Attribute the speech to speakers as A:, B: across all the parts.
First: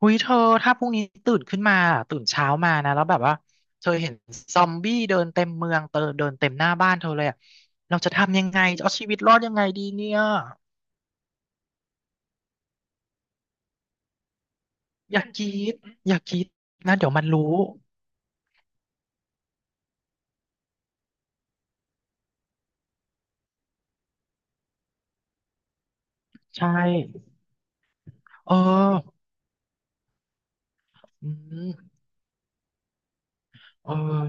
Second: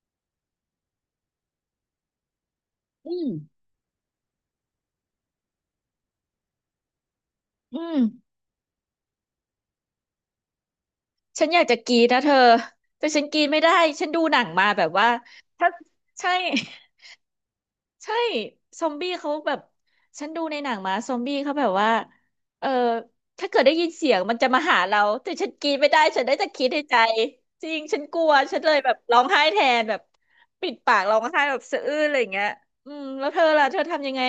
A: หุยเธอถ้าพรุ่งนี้ตื่นขึ้นมาตื่นเช้ามานะแล้ว
B: อื
A: แบบ
B: ม
A: ว่าเธอเห็นซอมบี้เดินเต็มเมืองเตอเดินเต็มหน้าบ้านเธอเลยอะ
B: อื
A: เรา
B: ม
A: จะทำยังไงจะเอาชีวิตรอดยังไงดีเนี่ย
B: ฉันอยากจะกรีดนะเธอแต่ฉันกรีดไม่ได้ฉันดูหนังมาแบบว่า
A: อย่ากรี
B: ถ้า
A: ดอย่า
B: ใช่
A: กรีดนะเดี๋ยวมันรู้
B: ใช่ซอมบี้เขาแบบฉันดูในหนังมาซอมบี้เขาแบบว่าเออถ้าเกิดได้ยินเสียงมันจะมาหาเราแต่ฉันกรีดไม่ได้ฉันได้แต่คิ
A: ใช่
B: ดในใจจริงฉันกลัว
A: เอ
B: ฉันเลยแบบร้
A: อ
B: องไห้แทนแบบปิดปากร้อง
A: อื
B: ไห้แบบสะอื้
A: ม
B: นอะไรอย่างเงี้ยอืมแล้วเธอล่ะเธอ
A: เออ
B: ทำยังไง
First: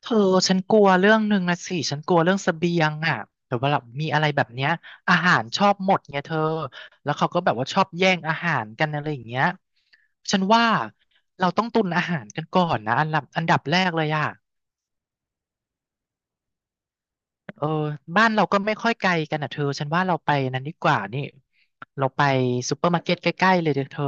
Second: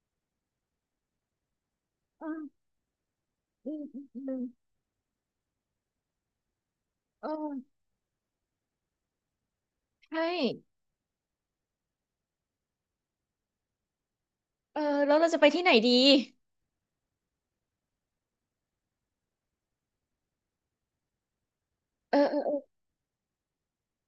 A: เธอฉันกลัวเรื่องหนึ่งนะสิฉันกลัว
B: อื
A: เรื่อง
B: ม
A: เสบียงอ่ะแต่ว่า
B: อื
A: แบ
B: ม
A: บ
B: อื
A: มี
B: มอื
A: อะไรแบ
B: ม
A: บเนี้ยอาหารชอบหมดไงเธอแล้ว
B: เอ
A: เขาก็แบบว่า
B: อ
A: ชอบแย่งอาหารกันอะไรอย่างเงี้ย
B: ใช่
A: ฉันว่าเราต้องตุนอาหารกันก่อนนะอันดับแรกเลยอ่ะ
B: เออแล้วเราจะไปที่ไหนดี
A: เออบ้านเราก็ไม่ค่อยไกลกันอ่ะเธอฉันว่าเราไปนั้นดีกว่านี่เรา
B: เออ
A: ไป
B: เออ
A: ซูเปอร์มาร์เก็ตใกล้ๆเลยเด้อเธอ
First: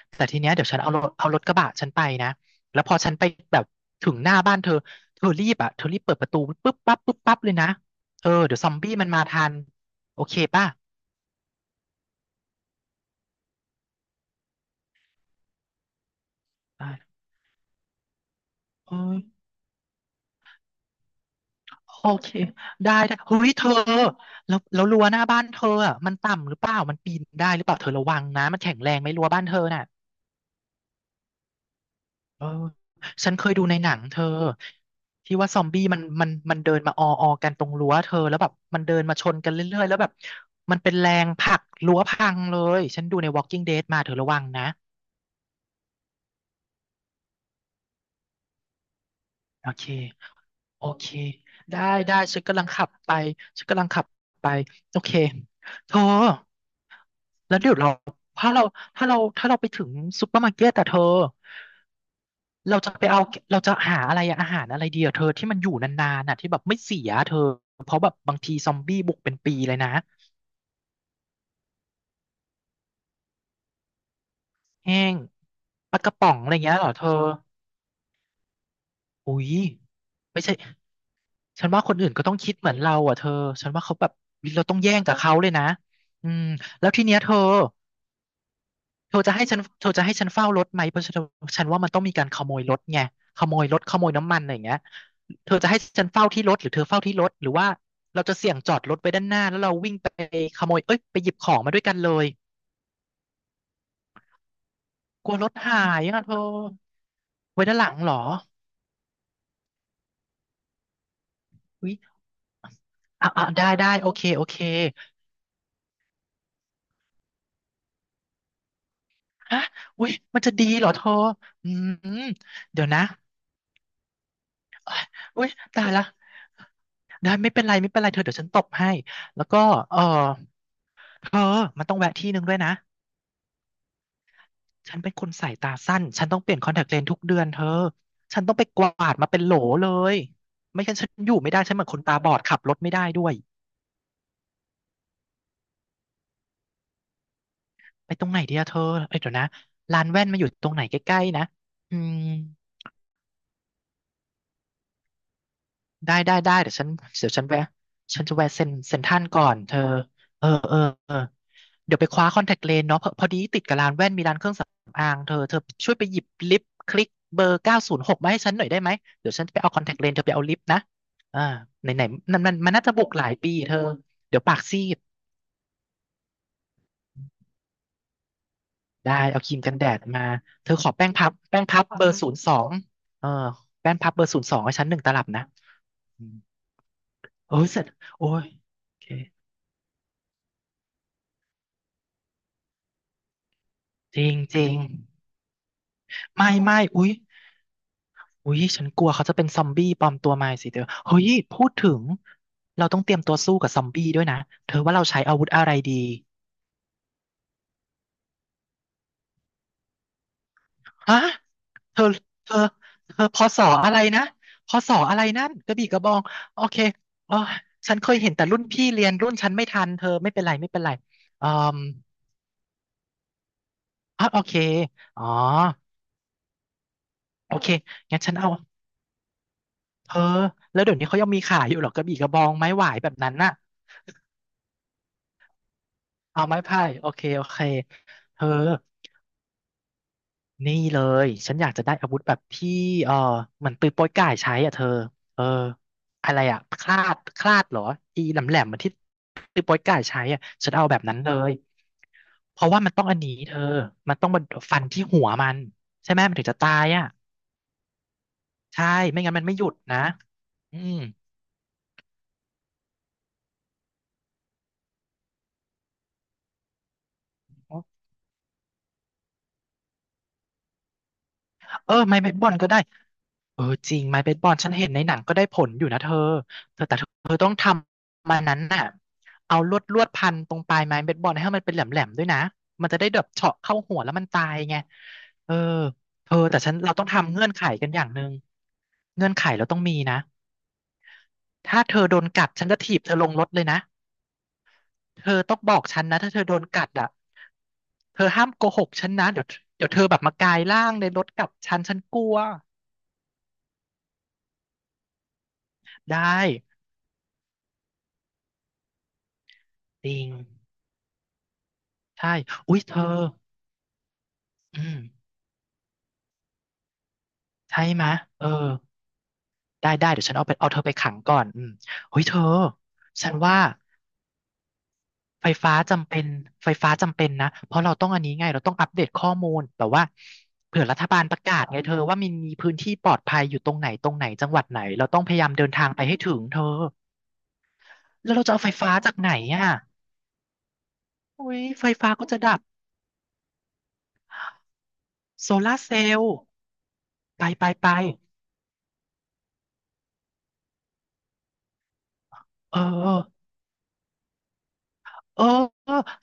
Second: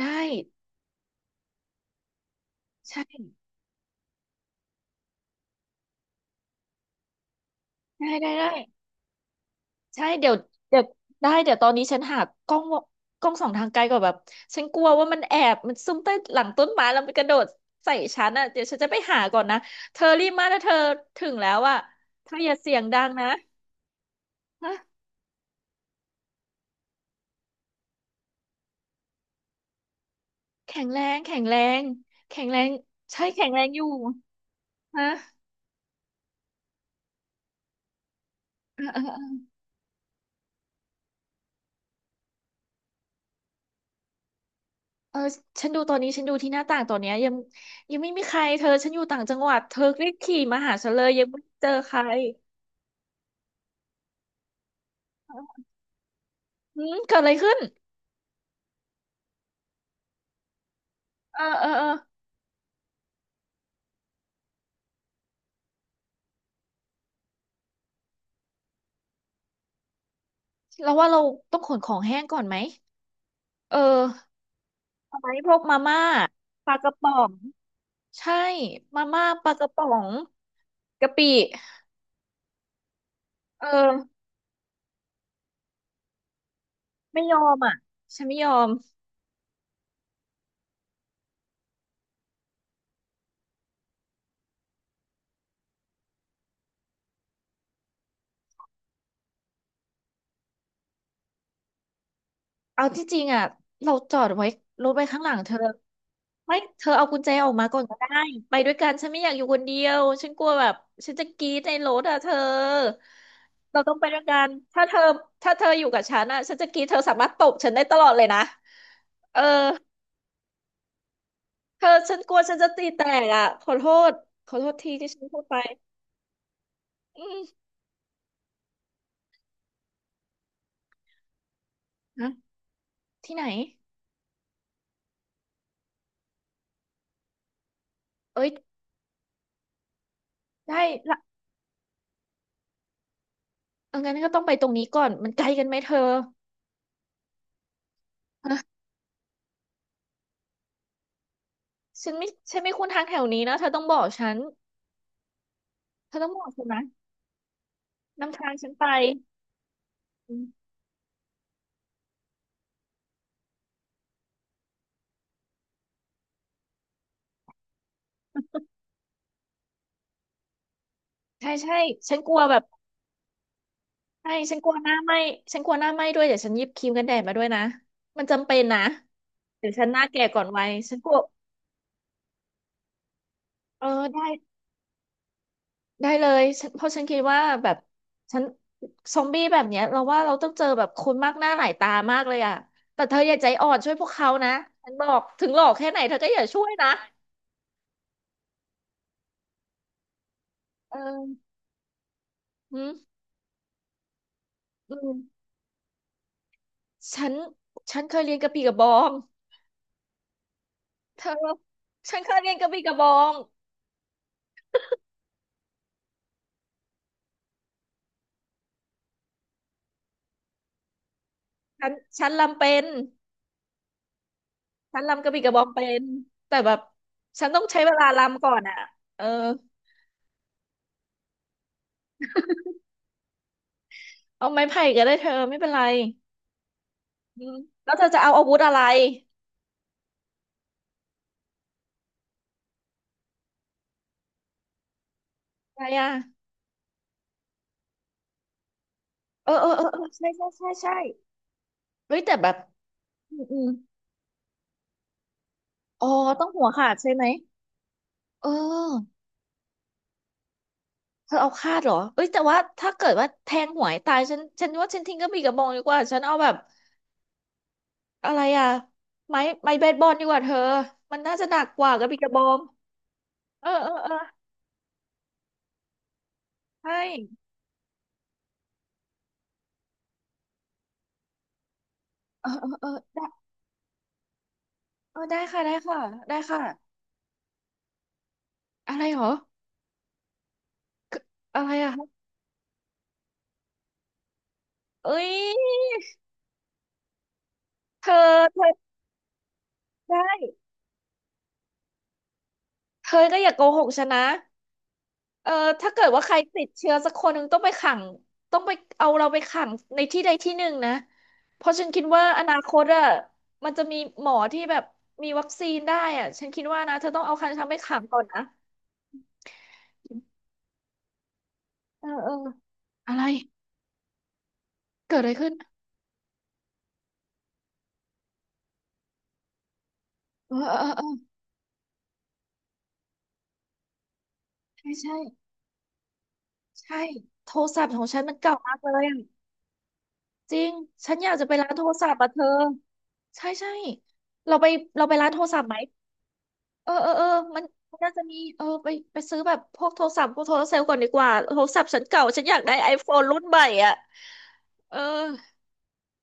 B: ได้
A: แต่ทีเนี้ยเดี๋ยวฉันเอารถกระบะฉันไปนะแล้วพอ
B: ใช่
A: ฉันไปแบบถึงหน้าบ้านเธอเธอรีบอ่ะเธอรีบเปิดประตูปุ๊บปั๊บปุ๊บปั๊บเลยนะ
B: ได้
A: เอ
B: ได้
A: อ
B: ได้
A: เดี๋ยวซอมบี้มันมาทัน
B: ใช่
A: โอ
B: เดี๋ย
A: เค
B: ว
A: ป่ะ
B: เดี๋ยวได้เดี๋ยวตอนนี้ฉันหากล้องวกล้องส่องทางไกลก่อนแบบฉันกลัวว่ามันแอบมันซุ่มใต้หลังต้นไม้แล้วมัน
A: อ
B: กระโดดใส่ฉันอ่ะเดี๋ยวฉันจะ
A: เอ้
B: ไป
A: ย
B: หาก่อนนะเธอรีบมาถ้าเธอถึงแล้วอ่ะ
A: โอ
B: เธ
A: เค
B: ออย่าเสียงดั
A: ได้
B: ง
A: ได้
B: นะ
A: เฮ้ยเธอแล้ว
B: ฮะ
A: แล้วรั้วหน้าบ้านเธออ่ะมันต่ำหรือเปล่ามันปีนได้หรือเปล่าเธอระวังนะมันแข็งแรงไหมรั้วบ้านเธอน่ะ
B: แข็งแรงแข็งแรงแข็
A: เออ
B: งแรงใช่
A: ฉันเค
B: แข็ง
A: ย
B: แร
A: ดู
B: ง
A: ใน
B: อยู่
A: หนังเธอ
B: ฮะ
A: ที่ว่าซอมบี้มันเดินมาออออกันตรงรั้วเธอแล้วแบบมั
B: เอ
A: น
B: อ
A: เดิ
B: เออ
A: นมา
B: เอ
A: ช
B: อ
A: นกันเรื่อยๆแล้วแบบมันเป็นแรงผลักรั้วพังเลยฉันดูใน Walking Dead มาเธอระวังนะ
B: เออฉันดูตอนนี้ฉันดูที่หน้าต่างตอนเนี้ยยังไม่มีใครเธอฉันอยู่ต่างจังหวัด
A: โอ
B: เธอ
A: เค
B: รีบขี่มาหา
A: โอ
B: ฉันเล
A: เค
B: ยยังไม่เจอ
A: ได้
B: ใคร
A: ได้ฉันกำลังขับไปฉันกำลังขับไปโอเคเธอ
B: อืมเกิดอะไรขึ้
A: แล้
B: น
A: วเดี๋ยวเราถ้าเราถ้าเราไปถึงซุปเปอร์มาร์เก็ตแต่เธอ
B: เออ
A: เราจะไปเอาเราจะหาอะไรอะอาหารอะไรดีอะเธอที่มันอยู่นานๆน่ะที่แบบไม่เสียเธอเพราะแบบบางทีซอมบี้บุกเป็นปีเลยนะ
B: เราว่าเราต้องขนของแห้งก่อนไหม เออ
A: แห้ง
B: เอาไมพวกมา
A: ป
B: ม่า
A: ลากระป๋องอะไร
B: ปลา
A: เงี้ย
B: ก
A: เหรอ
B: ระ
A: เธอ
B: ป๋องใช่มาม่า
A: อุ้
B: ป
A: ย
B: ลากระป๋อง
A: ไม่ใช่
B: กะปิ
A: ฉันว่าคนอื่นก็ต้องคิดเหมือนเราอ่ะเธอ
B: เอ
A: ฉันว่า
B: อ
A: เขาแบบเราต้องแย่งกับเขาเลยนะอืมแล้วทีเนี้ย
B: ไม่
A: เธ
B: ย
A: อ
B: อมอ่ะฉันไม่ยอม
A: เธอจะให้ฉันเธอจะให้ฉันเฝ้ารถไหมเพราะฉันฉันว่ามันต้องมีการขโมยรถไงขโมยรถขโมยน้ำมันอะไรอย่างเงี้ยเธอจะให้ฉันเฝ้าที่รถหรือเธอเฝ้าที่รถหรือว่าเราจะเสี่ยงจอดรถไว้ด้านหน้าแล้วเราวิ่งไปขโมยเอ้ยไปหยิบของมาด้วยกันเลย
B: เอาที่จริงอ่ะเราจอดไว้รถไว้ข้างห
A: ก
B: ลั
A: ลัว
B: ง
A: ร
B: เธ
A: ถ
B: อ
A: หายอ่ะเธอ
B: ไม่เธอเอากุญแจออก
A: ไว้
B: มา
A: ด้า
B: ก่
A: น
B: อ
A: ห
B: น
A: ลัง
B: ก็
A: เหรอ
B: ได้ไปด้วยกันฉันไม่อยากอยู่คนเดียวฉันกลัวแบบฉันจะกรี๊ดในร
A: อุ้ย
B: ถอ่ะเธอ
A: อ่ะอ่ะได้
B: เรา
A: ได้
B: ต้องไป
A: โอ
B: ด้ว
A: เค
B: ยกั
A: โอ
B: น
A: เค
B: ถ้าเธอถ้าเธออยู่กับฉันอ่ะฉันจะกรี๊ดเธอสามารถตบฉันได้ตลอดเลยนะเออ
A: ฮะอุ้ยมันจะดีเหรอเธออื
B: เธอฉั
A: ม
B: นกลัวฉันจะ
A: เดี๋
B: ตี
A: ยว
B: แต
A: นะ
B: กอ่ะษขอโทษทีที่ฉันพู
A: อุ้
B: ด
A: ย
B: ไป
A: ตายละ
B: อื
A: ได้
B: ม
A: ไม่เป็นไรไม่เป็นไรเธอเดี๋ยวฉันตบให้แล้วก็เออเธอมันต้องแวะ
B: ฮะ
A: ที่หนึ่งด้วยนะ
B: ที่ไหน
A: ฉันเป็นคนสายตาสั้นฉันต้องเปลี่ยนคอนแทคเลนส์ทุกเดือนเธอฉัน
B: เอ้ย
A: ต้องไปกวาดมาเป็นโหลเลย
B: ได้
A: ไม่งั้นฉัน
B: ละ
A: อยู่ไม่ได้ฉันเหมือนคนตาบอดขับรถไม่ได้ด้วย
B: เอางั้นก็ต้องไปตรงนี้ก่อนมันไกลกันไหมเธอ
A: ไปตรงไหนดีอะเธอเอ้ยเดี๋ยวนะร้านแว่นมาอยู่ตรงไหนใกล้ๆนะอื
B: ฉัน
A: ม
B: ไม่ฉันไม่คุ้นทางแถวนี้นะเธอต้องบอกฉันเธ
A: ได้
B: อต้อง
A: ได้
B: บอก
A: ได้
B: ฉัน
A: เดี๋ยว
B: นะ
A: ฉันเดี๋ยวฉันแวะฉันจะ
B: นำ
A: แวะ
B: ทาง
A: เซ็
B: ฉั
A: น
B: นไป
A: เซ็นทรัลก่อนเธอเออเออเออ เดี๋ยวไปคว้าคอนแทคเลนส์เนาะพอดีติดกับร้านแว่นมีร้านเครื่องสำอางเธอเธอช่วยไปหยิบลิปคลิกเบอร์906มาให้ฉันหน่อยได้ไหมเดี๋ยวฉันไปเอาคอนแทคเลนส์เธอไปเอาลิปนะอ่า
B: ใช่ใช่
A: ไหนไหน
B: ฉันกลั
A: มั
B: ว
A: นมั
B: แบ
A: น
B: บ
A: มันน่าจะบวกหลายปีเธอ
B: ใช่
A: เดี๋ยว
B: ฉั
A: ปา
B: น
A: ก
B: กลัว
A: ซี
B: หน้า
A: ด
B: ไหม้ฉันกลัวหน้าไหม้ด้วยเดี๋ยวฉันหยิบครีมกันแดดมาด้วยนะมันจำเป็นนะ
A: ได้เอาครีม
B: เดี๋ย
A: กั
B: ว
A: น
B: ฉั
A: แด
B: นห
A: ด
B: น้า
A: มา
B: แก่ก่อนวั
A: เธ
B: ย
A: อขอ
B: ฉันก
A: แป้ง
B: ลัว
A: พับแป้งพับเบอร์ศูนย์สองเออ
B: เออ
A: แป้งพับเบ
B: ได้
A: อร์ศูนย์สองให้ฉันหนึ่งตลับนะ
B: ได้
A: อื
B: เล
A: ม
B: ยฉันเพราะฉันคิดว่า
A: โอ้
B: แบ
A: ย
B: บ
A: เสร็จโอ้
B: ฉัน
A: ยโอเค
B: ซอมบี้แบบเนี้ยเราว่าเราต้องเจอแบบคนมากหน้าหลายตามากเลยอ่ะแต่เธออย่าใจอ่อนช่วยพวก
A: จ
B: เขา
A: ริง
B: นะ
A: จริง
B: ฉันบอกถึงหลอกแค่ไหนเธอก็อย่า
A: ไม่
B: ช่วย
A: ไม่
B: นะ
A: อุ๊ย อุ้ยฉันกลัวเขาจะเป็นซอมบี้ปลอมตัวมาสิเธอ
B: เ
A: เฮ้ย
B: ออ
A: พูดถึง
B: อื
A: เรา
B: ม
A: ต้องเตรียมตัวสู้กับซอมบี้ด้วยนะเธอว่า
B: อื
A: เรา
B: ม
A: ใช้อาวุธอะไรดี
B: ฉันฉันเคยเรียนกระบี่กระบอง
A: ฮะ
B: เธอ
A: เธอ
B: ฉันเคย
A: เธ
B: เรียน
A: อ
B: กระบี่กระบอ
A: เธอ
B: ง
A: พอสออะไรนะพอสออะไรนั่นกระบี่กระบองโอเคอ๋อฉันเคยเห็นแต่รุ่นพี่เรียนรุ่นฉันไม่ทันเธอไม่เป็นไรไม่เป็นไรอืม
B: ฉันฉันลำเป็น
A: อ๋อโอเค
B: ฉัน
A: อ๋
B: รำ
A: อ
B: กระบี่กระบองเป็นแต่แบบฉัน
A: โอ
B: ต้อง
A: เค
B: ใช้เวลา
A: งั้นฉัน
B: รำ
A: เอา
B: ก่อนอ่ะเออ
A: เธอแล้วเดี๋ยวนี้เขายังมีขายอยู่เหรอกระบี่กระบองไม้หวายแบบนั้นน่ะ
B: เอาไม้ไผ่ก็ได้เธอไม่เป็นไร
A: เอาไม้ไผ่โอเค
B: อื
A: โอ
B: ม
A: เค
B: แล้วเธอจะเอา
A: เธ
B: อา
A: อ
B: วุธอะไร
A: นี่เลยฉันอยากจะได้อาวุธแบบที่เออเหมือนปืนโป๊ยก่ายใช้อ่ะเธอเออ
B: อะไรอ่ะ
A: อะไรอ่ะคลาดเหรออีแหลมแหลมเหมือนที่
B: เออ
A: ปืน
B: เออ
A: โป๊ย
B: เออเอ
A: ก่าย
B: อ
A: ใช้
B: ใช่
A: อ่ะ
B: ใช่ใช่
A: ฉันเอา
B: ใช่
A: แบบนั้นเลย
B: เฮ้ยแต่แบบ
A: เพราะว่ามันต้องอันนี้
B: อืม
A: เธ
B: อ
A: อ
B: ม
A: มันต้องมาฟันที่หัวมัน
B: อ๋อ
A: ใช่ไหมมัน
B: ต้
A: ถึ
B: อ
A: ง
B: ง
A: จะ
B: หัว
A: ตาย
B: ขาด
A: อ่ะ
B: ใช่ไหมเ
A: ใช่
B: ออ
A: ไม่งั้นมันไม่หยุดนะอืม
B: เธอเอาคาดเหรอเอ้ยแต่ว่าถ้าเกิดว่าแทงหวยตายฉันว่าฉันทิ้งกระบี่กระบองดีกว่าฉันเอาแบบอะไรอ่ะไม้เบสบอลดีกว่าเธอมันน่าจะหนักก
A: เอ
B: ว่า
A: อ
B: กระ
A: ไม้
B: บี่ก
A: เบ
B: ระ
A: ส
B: บอ
A: บอล
B: ง
A: ก็ได้เออ
B: เออเอ
A: จ
B: อ
A: ริง
B: เออ
A: ไม้เบสบอลฉันเห็นในหนังก็ได้ผลอยู่นะเธอ
B: ใช่
A: เธอต้องทำมันนั้นน่ะเอาลวดพันตรงปลายไม้เบสบอลให้มันเป็นแหลมแหลมด้วยนะ
B: เออเออเอ
A: มันจะได้แบ
B: อ
A: บเฉาะเข้าหัวแล้วมันตายไง
B: เออได้
A: เออ
B: ค่ะได้ค่ะ
A: เธ
B: ได้
A: อแต่
B: ค่ะ
A: ฉันเราต้องทำเงื่อนไขกันอย่างหนึ่ง
B: อะไรเหร
A: เงื่
B: อ
A: อนไขเราต้องมีนะ
B: อะไร
A: ถ้า
B: อะ
A: เธ
B: คะ
A: อโดนกัดฉันจะถีบเธอลงรถเลยนะ
B: เอ้
A: เธอต้องบอก
B: ย
A: ฉันนะถ้าเธอโดนกัดอ่ะ
B: เธอ
A: เธอห้าม
B: เธ
A: โกห
B: อ
A: กฉันนะเดี๋ยวเดี๋ยวเธอแบ
B: ได้
A: บมากายร่างในรถกับฉันฉันกลัว
B: เธอก็อย่าโกหกฉันนะเออถ้าเกิด
A: ได้
B: ว่าใครติดเชื้อสักคนหนึ่งต้องไปขังต้องไปเอาเราไปขังใน
A: จริ
B: ที่
A: ง
B: ใดที่หนึ่งนะเพราะฉันคิดว่า
A: ใช่
B: อนาค
A: อุ๊ย
B: ต
A: เธอ
B: อะมันจะมีหมอที่แบ
A: อื
B: บ
A: ม
B: มีวัคซีนได้อะฉันคิดว่านะเธอต้องเอาคันฉันไป
A: ใช่
B: ขัง
A: ไหมะ
B: ก่อนนะ
A: เออ ได้ได้เดี๋ยวฉันเอาไปเอาเธอไปขังก่อนอืม
B: เออ
A: เฮ้ย
B: เอ
A: เธ
B: อ
A: อ
B: อะไร
A: ฉันว่า
B: เกิดอะไร
A: ไฟ
B: ขึ้น
A: ฟ้าจำเป็นไฟฟ้าจำเป็นนะเพราะเราต้องอันนี้ไงเราต้องอัปเดตข้อมูลแบบว่า
B: เออ
A: เผื่
B: เอ
A: อ
B: อ
A: รั
B: เอ
A: ฐ
B: อ
A: บาลประกาศไงเธอว่ามันมีพื้นที่ปลอดภัยอยู่ตรงไหนตรงไหนจังหวัดไหน
B: ใช่
A: เรา
B: ใช่
A: ต้องพยายามเดินทางไปให้ถึงเธอ
B: ใช่โทรศัพท์ของฉัน
A: แล้
B: มั
A: ว
B: น
A: เราจะ
B: เก่า
A: เอาไฟ
B: มากเล
A: ฟ้า
B: ย
A: จาก
B: อะ
A: ไหนอ่ะ
B: จริง ฉันอยากจะ
A: โอ้
B: ไป
A: ย
B: ร้านโท
A: ไฟ
B: รศั
A: ฟ้า
B: พท์
A: ก็
B: อ่ะเธ
A: จะ
B: อ
A: ดับ
B: ใช่ใช่เราไปเราไปร้านโทร
A: โซ
B: ศัพท์ไห
A: ลา
B: ม
A: ร์เซลล์
B: เออ
A: ไป
B: มัน
A: ไปไป
B: มันน่าจะมีไปไปซื้อแบบพวกโทรศัพท์พวกโทรเซลล์ก่อนดีกว่าโทรศัพท์ฉันเก่าฉันอยากได้
A: เอ
B: ไอโฟนรุ่น
A: อ
B: ใหม่อ่ะเออ
A: เออ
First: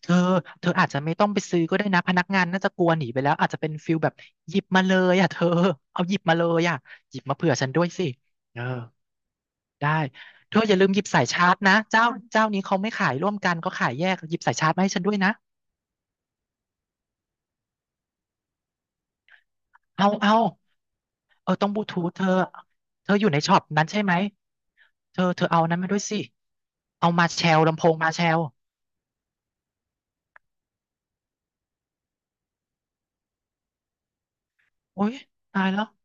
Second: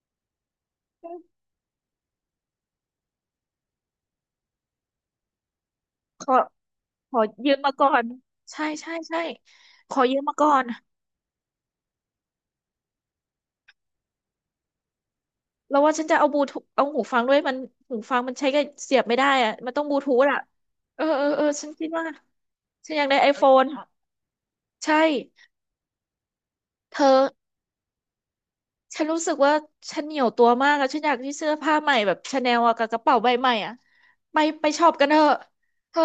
A: เธอเธออาจจะไม่ต้องไปซื้อก็ได้นะพนักงานน่าจะกลัวหนีไปแล้วอาจจะเป็นฟิลแบบหยิบมาเลยอ่ะเธอเอาหยิ
B: ข
A: บ
B: อ
A: มาเลยอ่ะ
B: ข
A: หยิ
B: อ
A: บมาเผื่
B: ยื
A: อ
B: ม
A: ฉัน
B: มา
A: ด้ว
B: ก่
A: ย
B: อ
A: สิ
B: น
A: เอ
B: ใช่
A: อ
B: ใช่ใช่
A: ได้
B: ขอยืมมาก่อ
A: เธอ
B: น
A: อย่าลืมหยิบสายชาร์จนะเจ้าเจ้านี้เขาไม่ขายร่วมกันเขาขายแยกหยิบสายชาร์จมาให้ฉันด้วยนะ
B: แล้วว่าฉันจะเอาบลูทูธเอาหูฟังด้วยมันหูฟังมันใช้กับเสียบไม่ได้อ่ะมันต้องบลู
A: เอา
B: ทูธ
A: เอา
B: อ่ะเออ
A: เออ
B: ฉั
A: ต้อ
B: น
A: งบลู
B: คิด
A: ทู
B: ว่า
A: ธเธอ
B: ฉันอยา
A: เธ
B: ก
A: อ
B: ได้
A: อ
B: ไอ
A: ยู่ใน
B: โฟ
A: ช็อป
B: น
A: นั้นใช่ไหม
B: ใช่
A: เธอเอานั้นมาด้วยสิ
B: เธ
A: เอา
B: อ
A: มาแชลลำโพงมาแชล
B: ฉันรู้สึกว่าฉันเหนียวตัวมากอะฉันอยากที่เสื้อผ้าใหม่แบบชาแนลอะกับกระเป๋าใบใหม่อะไปช็อป
A: โอ๊
B: กัน
A: ย
B: เถอะ
A: ตายแล้ว
B: เธอ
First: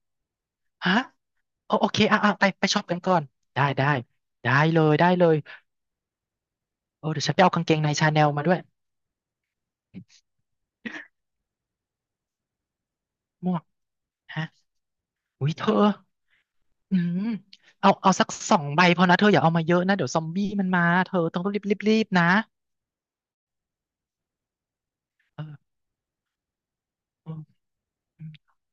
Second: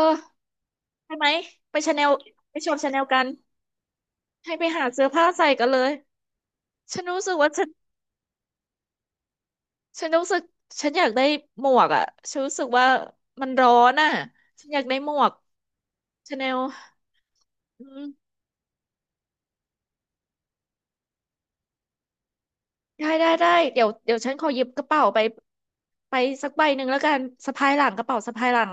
A: ฮะ
B: ไปไหม
A: โอ
B: ไป
A: โอ
B: ชา
A: เค
B: แนล
A: อ่ะอ่ะไป
B: ไป
A: ไป
B: ช็อป
A: ช็อป
B: ชา
A: กั
B: แน
A: น
B: ล
A: ก่อ
B: กั
A: น
B: น
A: ได้ได้ได้
B: ให้ไป
A: เล
B: หา
A: ย
B: เสื้
A: ได้
B: อ
A: เล
B: ผ้า
A: ย
B: ใส่กันเลยฉัน
A: เออ
B: รู้
A: เดี๋ยว
B: สึ
A: ฉัน
B: ก
A: ไป
B: ว่า
A: เอากา
B: ฉั
A: ง
B: น
A: เกงในชาแนลมาด้วย
B: ฉันรู้สึกฉันอยากได้หมวกอะฉันรู้สึกว่า
A: ห
B: มั
A: ม
B: น
A: วก
B: ร้อนอะ
A: ฮะ
B: ฉันอยากได้หมวก
A: อุ้ยเธอ
B: ชาแนล
A: อืม
B: อื
A: เอา
B: ม
A: เอาสักสองใบพอนะเธออย่าเอามาเยอะนะเดี๋ยวซอมบี้มันมา เธอต้องรีบนะ
B: ได้เดี๋ยวฉันขอหยิบกระเป๋าไป
A: เออ
B: ไปสักใบหนึ่งแล้วกันสะ
A: เออ
B: พายหลังกระเป๋าสะพายหลัง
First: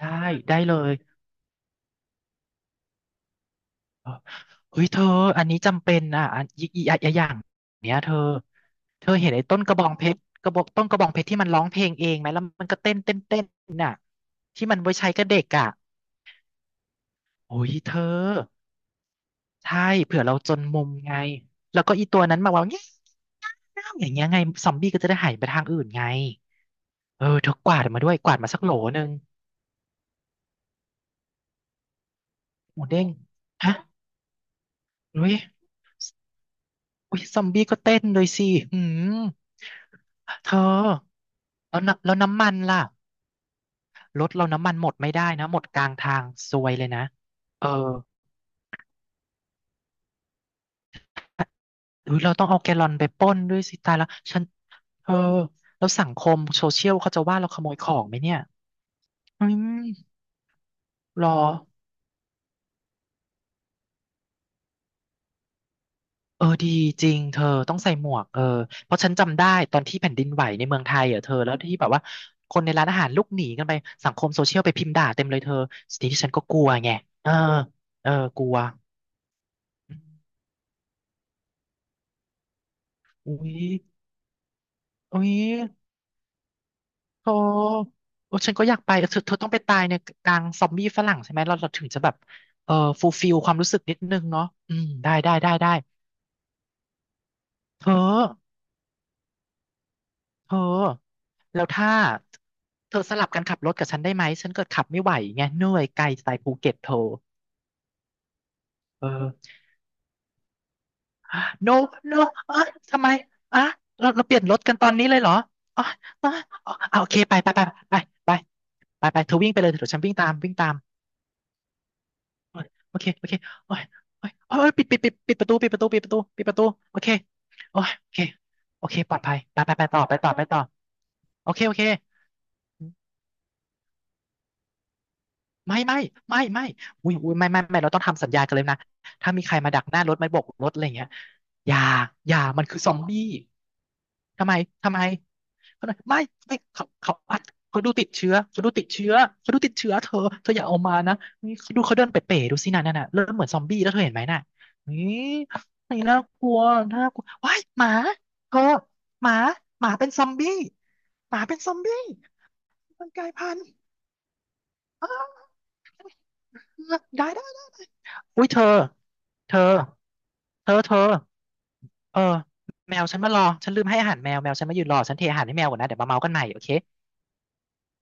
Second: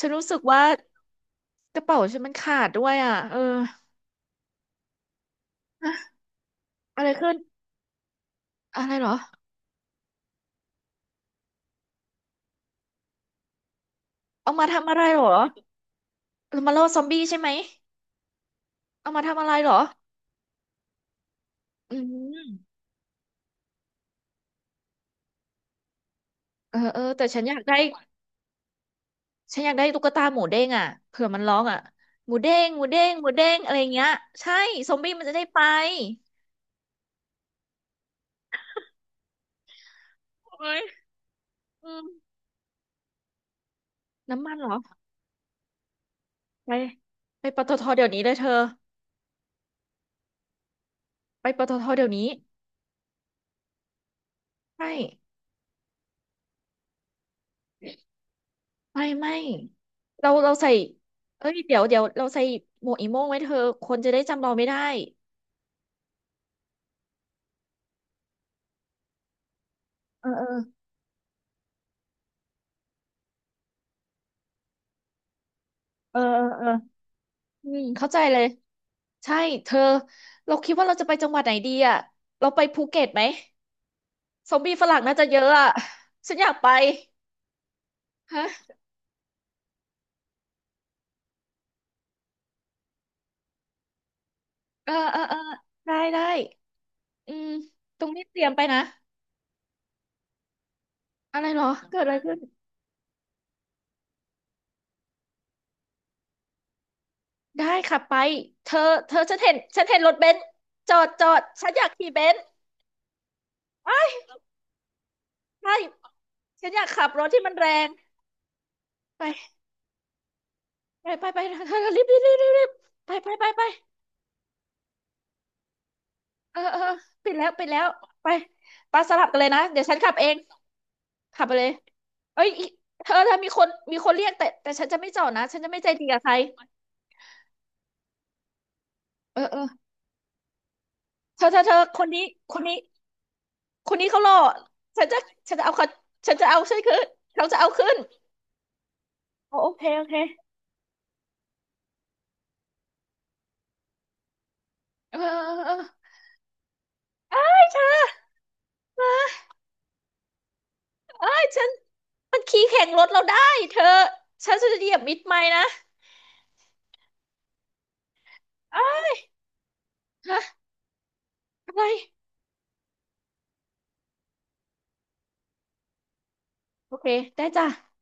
B: ฉั
A: ด้
B: นรู้สึก
A: ได้
B: ว่า
A: เลย
B: กระเป๋าฉันมันขาดด้วยอ่ะเออ
A: เออเฮ้ยเธอ อันนี้จำเป็นอ่ะอันอีกอีก
B: อะไร
A: อีกอย่า
B: ขึ้
A: ง
B: น
A: เนี้ยเธอ
B: อะไรเห
A: เธ
B: ร
A: อ
B: อ
A: เห็นไอ้ต้นกระบองเพชรกระบอกต้นกระบองเพชรที่มันร้องเพลงเองไหมแล้วมันก็เต้นน่ะ
B: เอามา
A: ที่มัน
B: ทำ
A: ไว้
B: อะไร
A: ใช้
B: เหร
A: กับ
B: อ
A: เด็กอ่ะ
B: เอามาล่อซอมบี้ใช่ไหม
A: โอ้ยเธอ
B: เอามาทำอะไรเหรอ
A: ใช่เผื่อเราจนมุมไงแล้วก็
B: อื
A: อีตัวนั้น
B: ม
A: มาว่าเงี้ยอย่างเงี้ยไงซอมบี้ก็จะได้หายไปทางอื่นไง
B: เออ
A: เอ
B: แต่
A: อ
B: ฉัน
A: เธ
B: อ
A: อ
B: ยาก
A: ก
B: ได้
A: วาดมาด้วยกวาดมาสักโหลหนึ่ง
B: ตุ๊กตาหมูเด้งอ่ะเผื่อมันร้องอ่ะ
A: หมูเด้ง
B: หมูเด้งอะ
A: ฮะ
B: ไรเงี้ยใช่ซอมบี้มั
A: อุ้
B: นจะ
A: ย
B: ได้ไป
A: อุ้ยซอมบี้ก็เต้นเลยสิหืมเธ
B: เฮ้ย
A: อแล้ว
B: อื
A: น้ำ
B: ม
A: แล้วน้ำมันล่ะรถเรา
B: น้ำมันเหร
A: น้ำมั
B: อ
A: นหมดไม่ได้นะหมดกลางทางซว
B: ไป
A: ยเลยนะ
B: ไปป
A: เออ
B: ตทเดี๋ยวนี้เลยเธอไปปตทเดี๋ย
A: ห
B: ว
A: รือ
B: นี้
A: เราต้องเอาแกลลอนไปปล้นด้วยสิตายแล้วฉัน
B: ไม่
A: เออแล้วสังคมโซเชียลเขาจะว่าเราขโมยของไหมเนี่ย
B: ไม่
A: อืม
B: เราใส่
A: รอ
B: เอ้ยเดี๋ยวเราใส่หมวกอีโม่งไว้เธอคนจะได้จำเราไม่ได้
A: เออดีจริงเธอต้องใส่หมวกเออเพราะฉันจำได้ตอนที่แผ่นดิ
B: เอ
A: น
B: อ
A: ไห
B: เอ
A: ว
B: อ
A: ในเมืองไทยอ่ะเธอแล้วที่แบบว่าคนในร้านอาหารลุกหนีกันไปสังคมโซเชียลไปพิมพ์ด่าเต็มเลยเธอสิ่
B: เอ
A: ที่
B: อ
A: ฉัน
B: เอ
A: ก็
B: อ
A: ก
B: เอ
A: ลั
B: อ
A: วไงเออ
B: อืม
A: เอ
B: เข้า
A: อ
B: ใจเล
A: ก
B: ย
A: ลัว
B: ใช่เธอ
A: อืม
B: เราคิดว่าเราจะไปจังหวัดไหนดีอ่ะเราไปภูเก็ตไหม
A: อุ๊ย
B: ซอมบี้ฝรั่งน่า
A: อุ๊
B: จะ
A: ย
B: เยอะอ่ะฉันอยากไป
A: โธโอ้
B: ฮะ
A: ฉันก็อยากไปเเธอเธอต้องไปตายในกลางซอมบี้ฝรั่งใช่ไหมเราเราถึงจะแบบเออฟูลฟิลความรู้สึกนิดนึงเนาะอืม
B: เออ
A: ได้
B: เออ
A: ได้
B: เออ
A: ได้ได้
B: ได้อืม
A: เธอ
B: ตรงนี้เตรียมไปนะ
A: เธอ
B: อะไรเหร
A: แล้
B: อ
A: วถ้า
B: เกิดอะไรขึ้น
A: เธอสลับกันขับรถกับฉันได้ไหมฉันเกิดขับไม่ไหวไงเหนื่อยไกลสไตล์ภูเก็ตเธอ
B: ได้ค่ะไปเธอ
A: เอ
B: เธอฉัน
A: อ
B: เห็นฉันเห็นรถเบนซ์จอด ฉัน
A: no
B: อยากขี่
A: no
B: เบนซ์
A: เอ้ยทำไมอ่ะ
B: ไอ้า
A: เรา
B: ย
A: เราเปลี่ยนรถกันตอนนี้เลยเหรอ
B: ใช่
A: อ๋ออ๋อ
B: ฉั
A: อ๋อ
B: นอยาก
A: อ่ะโอ
B: ขับ
A: เค
B: รถ
A: ไป
B: ที่
A: ไป
B: มัน
A: ไป
B: แรง
A: ไปไปไปไปเธอวิ่งไป
B: ไป
A: เลยเดี๋ยวฉันวิ่งตามวิ่งตาม
B: ไปเธอรีบรีบรีบรีบ
A: โอ้
B: รี
A: ย
B: บ
A: โอเค
B: ไป
A: โอ
B: ไป
A: เค
B: ไปไป
A: โอ้ยโอ้ยปิดประตูปิดประตูปิดประตูปิดป
B: เอ
A: ระ
B: อ
A: ตู
B: เออ
A: โอเค
B: ปิดแล้วปิดแล้
A: โอ้
B: ว
A: ยโอเค
B: ไป
A: โอเค
B: ปา
A: ป
B: ส
A: ลอด
B: ลับ
A: ภั
B: กั
A: ย
B: นเลย
A: ไป
B: นะ
A: ไป
B: เดี๋ย
A: ไป
B: วฉัน
A: ต่อ
B: ขั
A: ไป
B: บเอ
A: ต่อ
B: ง
A: ไปต่อ
B: ขับ
A: โอ
B: ไป
A: เค
B: เลย
A: โอเค
B: เอ้ยอีเธอมีคนเรียกแต่ฉันจะไม่จอดนะฉันจะ
A: ไม่
B: ไม่ใจ
A: ไม่
B: ดีกับใคร
A: ไม่อุ้ยไม่เราต้องทำสัญญากันเลยนะถ้า
B: เอ
A: มี
B: อ
A: ใค
B: เอ
A: ร
B: อ
A: มาดักหน้ารถไม่โบกรถอะไรอย่างเงี้ย
B: เธอเธอ
A: อ
B: เธ
A: ย่า
B: อคนนี้
A: อย่า
B: คน
A: มันคื
B: นี้
A: อซอมบี้
B: คนนี้เขารอ
A: ทำไมทำไม
B: ฉันจะฉันจะเอา
A: เขา
B: เขา
A: บอกไม่
B: ฉันจะ
A: ไม่
B: เอาฉัน
A: เขา
B: ขึ้น
A: เขาอัด
B: เขาจะเอา
A: เขา
B: ขึ้
A: ดู
B: น
A: ติดเชื้อเขาดูติดเชื้อเขา
B: โอ
A: ดู
B: โอ
A: ติด
B: เค
A: เชื้อ
B: โอ
A: เธ
B: เค
A: อเธออย่าเอามานะนี่เขาดูเขาเดินเป๋ๆดูสิน่ะนั่นน่ะเริ่มเหมือนซอมบี้แล้วเธอเห็นไหมน่ะนี่
B: เออเออ
A: นี่น่ากลัวน่ากลัวว้าย
B: เธ
A: หมา
B: อ
A: เธอหมาหมาเป็นซอมบี้
B: เอ้
A: หมา
B: ย
A: เป็น
B: ฉั
A: ซ
B: น
A: อมบี้
B: มันขี่แข่งร
A: มั
B: ถ
A: น
B: เรา
A: กลาย
B: ได้
A: พันธุ์
B: เธอฉันจะเหยียบ
A: อ้า
B: มิด
A: ว
B: ไม้นะ
A: ได้ได้ อุ้ยเธอ
B: อ้า
A: เธอ
B: ฮะ
A: เธอ
B: อะไร
A: เออแมวฉันมารอฉันลืมให้อาหารแมวแมวฉันมายืนรอฉันเทอาหารให้แมวก่อนนะเดี๋ยวมาเมากันใหม่โอเค
B: โอเคได้จ้ะ